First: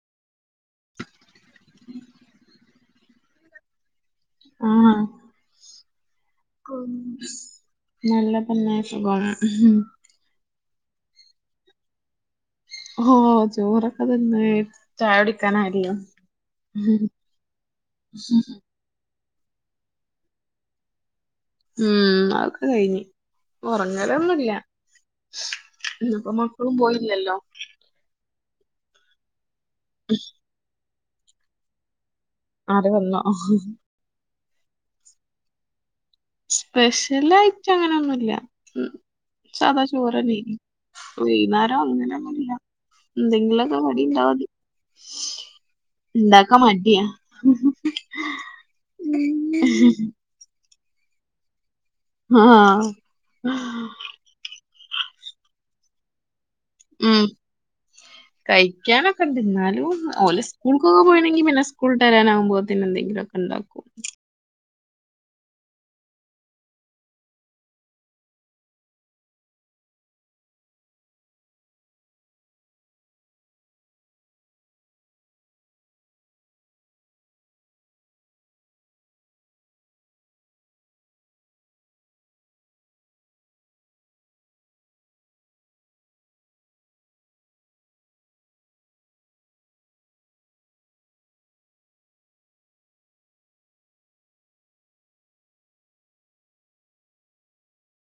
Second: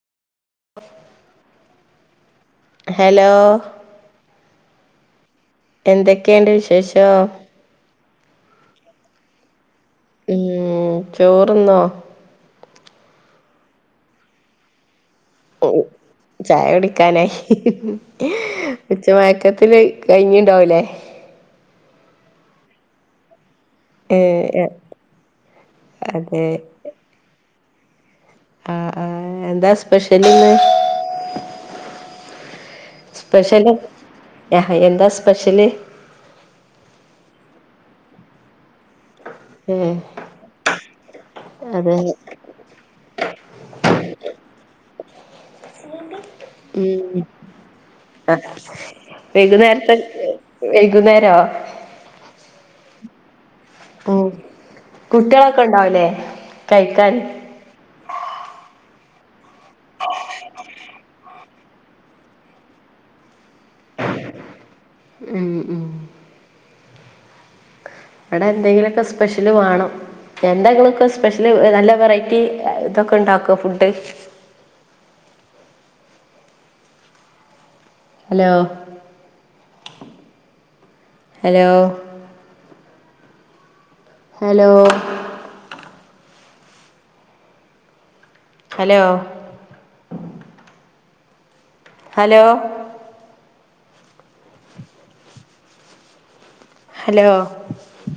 Hello? ആഹ് എന്തൊക്കേണ്ട്? നല്ല തന്നെ സുഖാണ്. ഏഹ് ചോറുന്നോ? ഓഹ് ചോറൊക്കെതിന്ന് ചായുടി ചായുകടിക്കാനായി. ഉച്ച മയക്കത്തില് കഴിഞ്ഞീണ്ടാവുല്ലേ? ഉം അതൊക്കെ കഴിഞ്ഞ്. ഏ ഒറങ്ങല്ലൊന്നുല്ല എ, ഇന്ന്പ്പോ അതെ മക്കളും പോയില്ലല്ലോ. ആഹ് ആഹ് എന്താ സ്പെഷ്യല്ന്ന്? ആര് വന്നോ സ്പെഷ്യല് ആഹ് എന്താ സ്പെഷ്യല്? സ്പെഷലായിട്ടങ്ങനൊന്നുല്ല. സദാ ഏ ചോറല്ലീ വൈന്നേരം അതെ അങ്ങനൊന്നുല്ല. എന്തെങ്കിലൊക്കെ കടിണ്ടാതി. ഉം എ വൈകുന്നേരം ന്നേരത്തെ ഉം. വൈകുന്നേരോ? ആഹ്ഹാ ഉം കുട്ടിയാളൊക്കെ ഇണ്ടാവൂലേ കഴിക്കാൻ? ഉം കഴിക്കാനൊക്കെണ്ട് ഇന്നാലും ഓല് സ്കൂൾക്കൊക്കെ പോയിണങ്കി പിന്നെ സ്കൂൾട്ടെരാനാവുമ്പോത്തിന്നെ എന്തെങ്കിലൊക്കെ ഉണ്ടാക്കും ഉം ഉം ഇവിടെ എന്തെങ്കിലുമൊക്കെ സ്പെഷ്യല് വേണം. എന്തെഇങ്ങളോക്കെ സ്പെഷ്യല് നല്ല വെറൈറ്റി ഇതൊക്കെ ഇണ്ടാക്കോ food. Hello hello hello? Hello? Hello? Hello?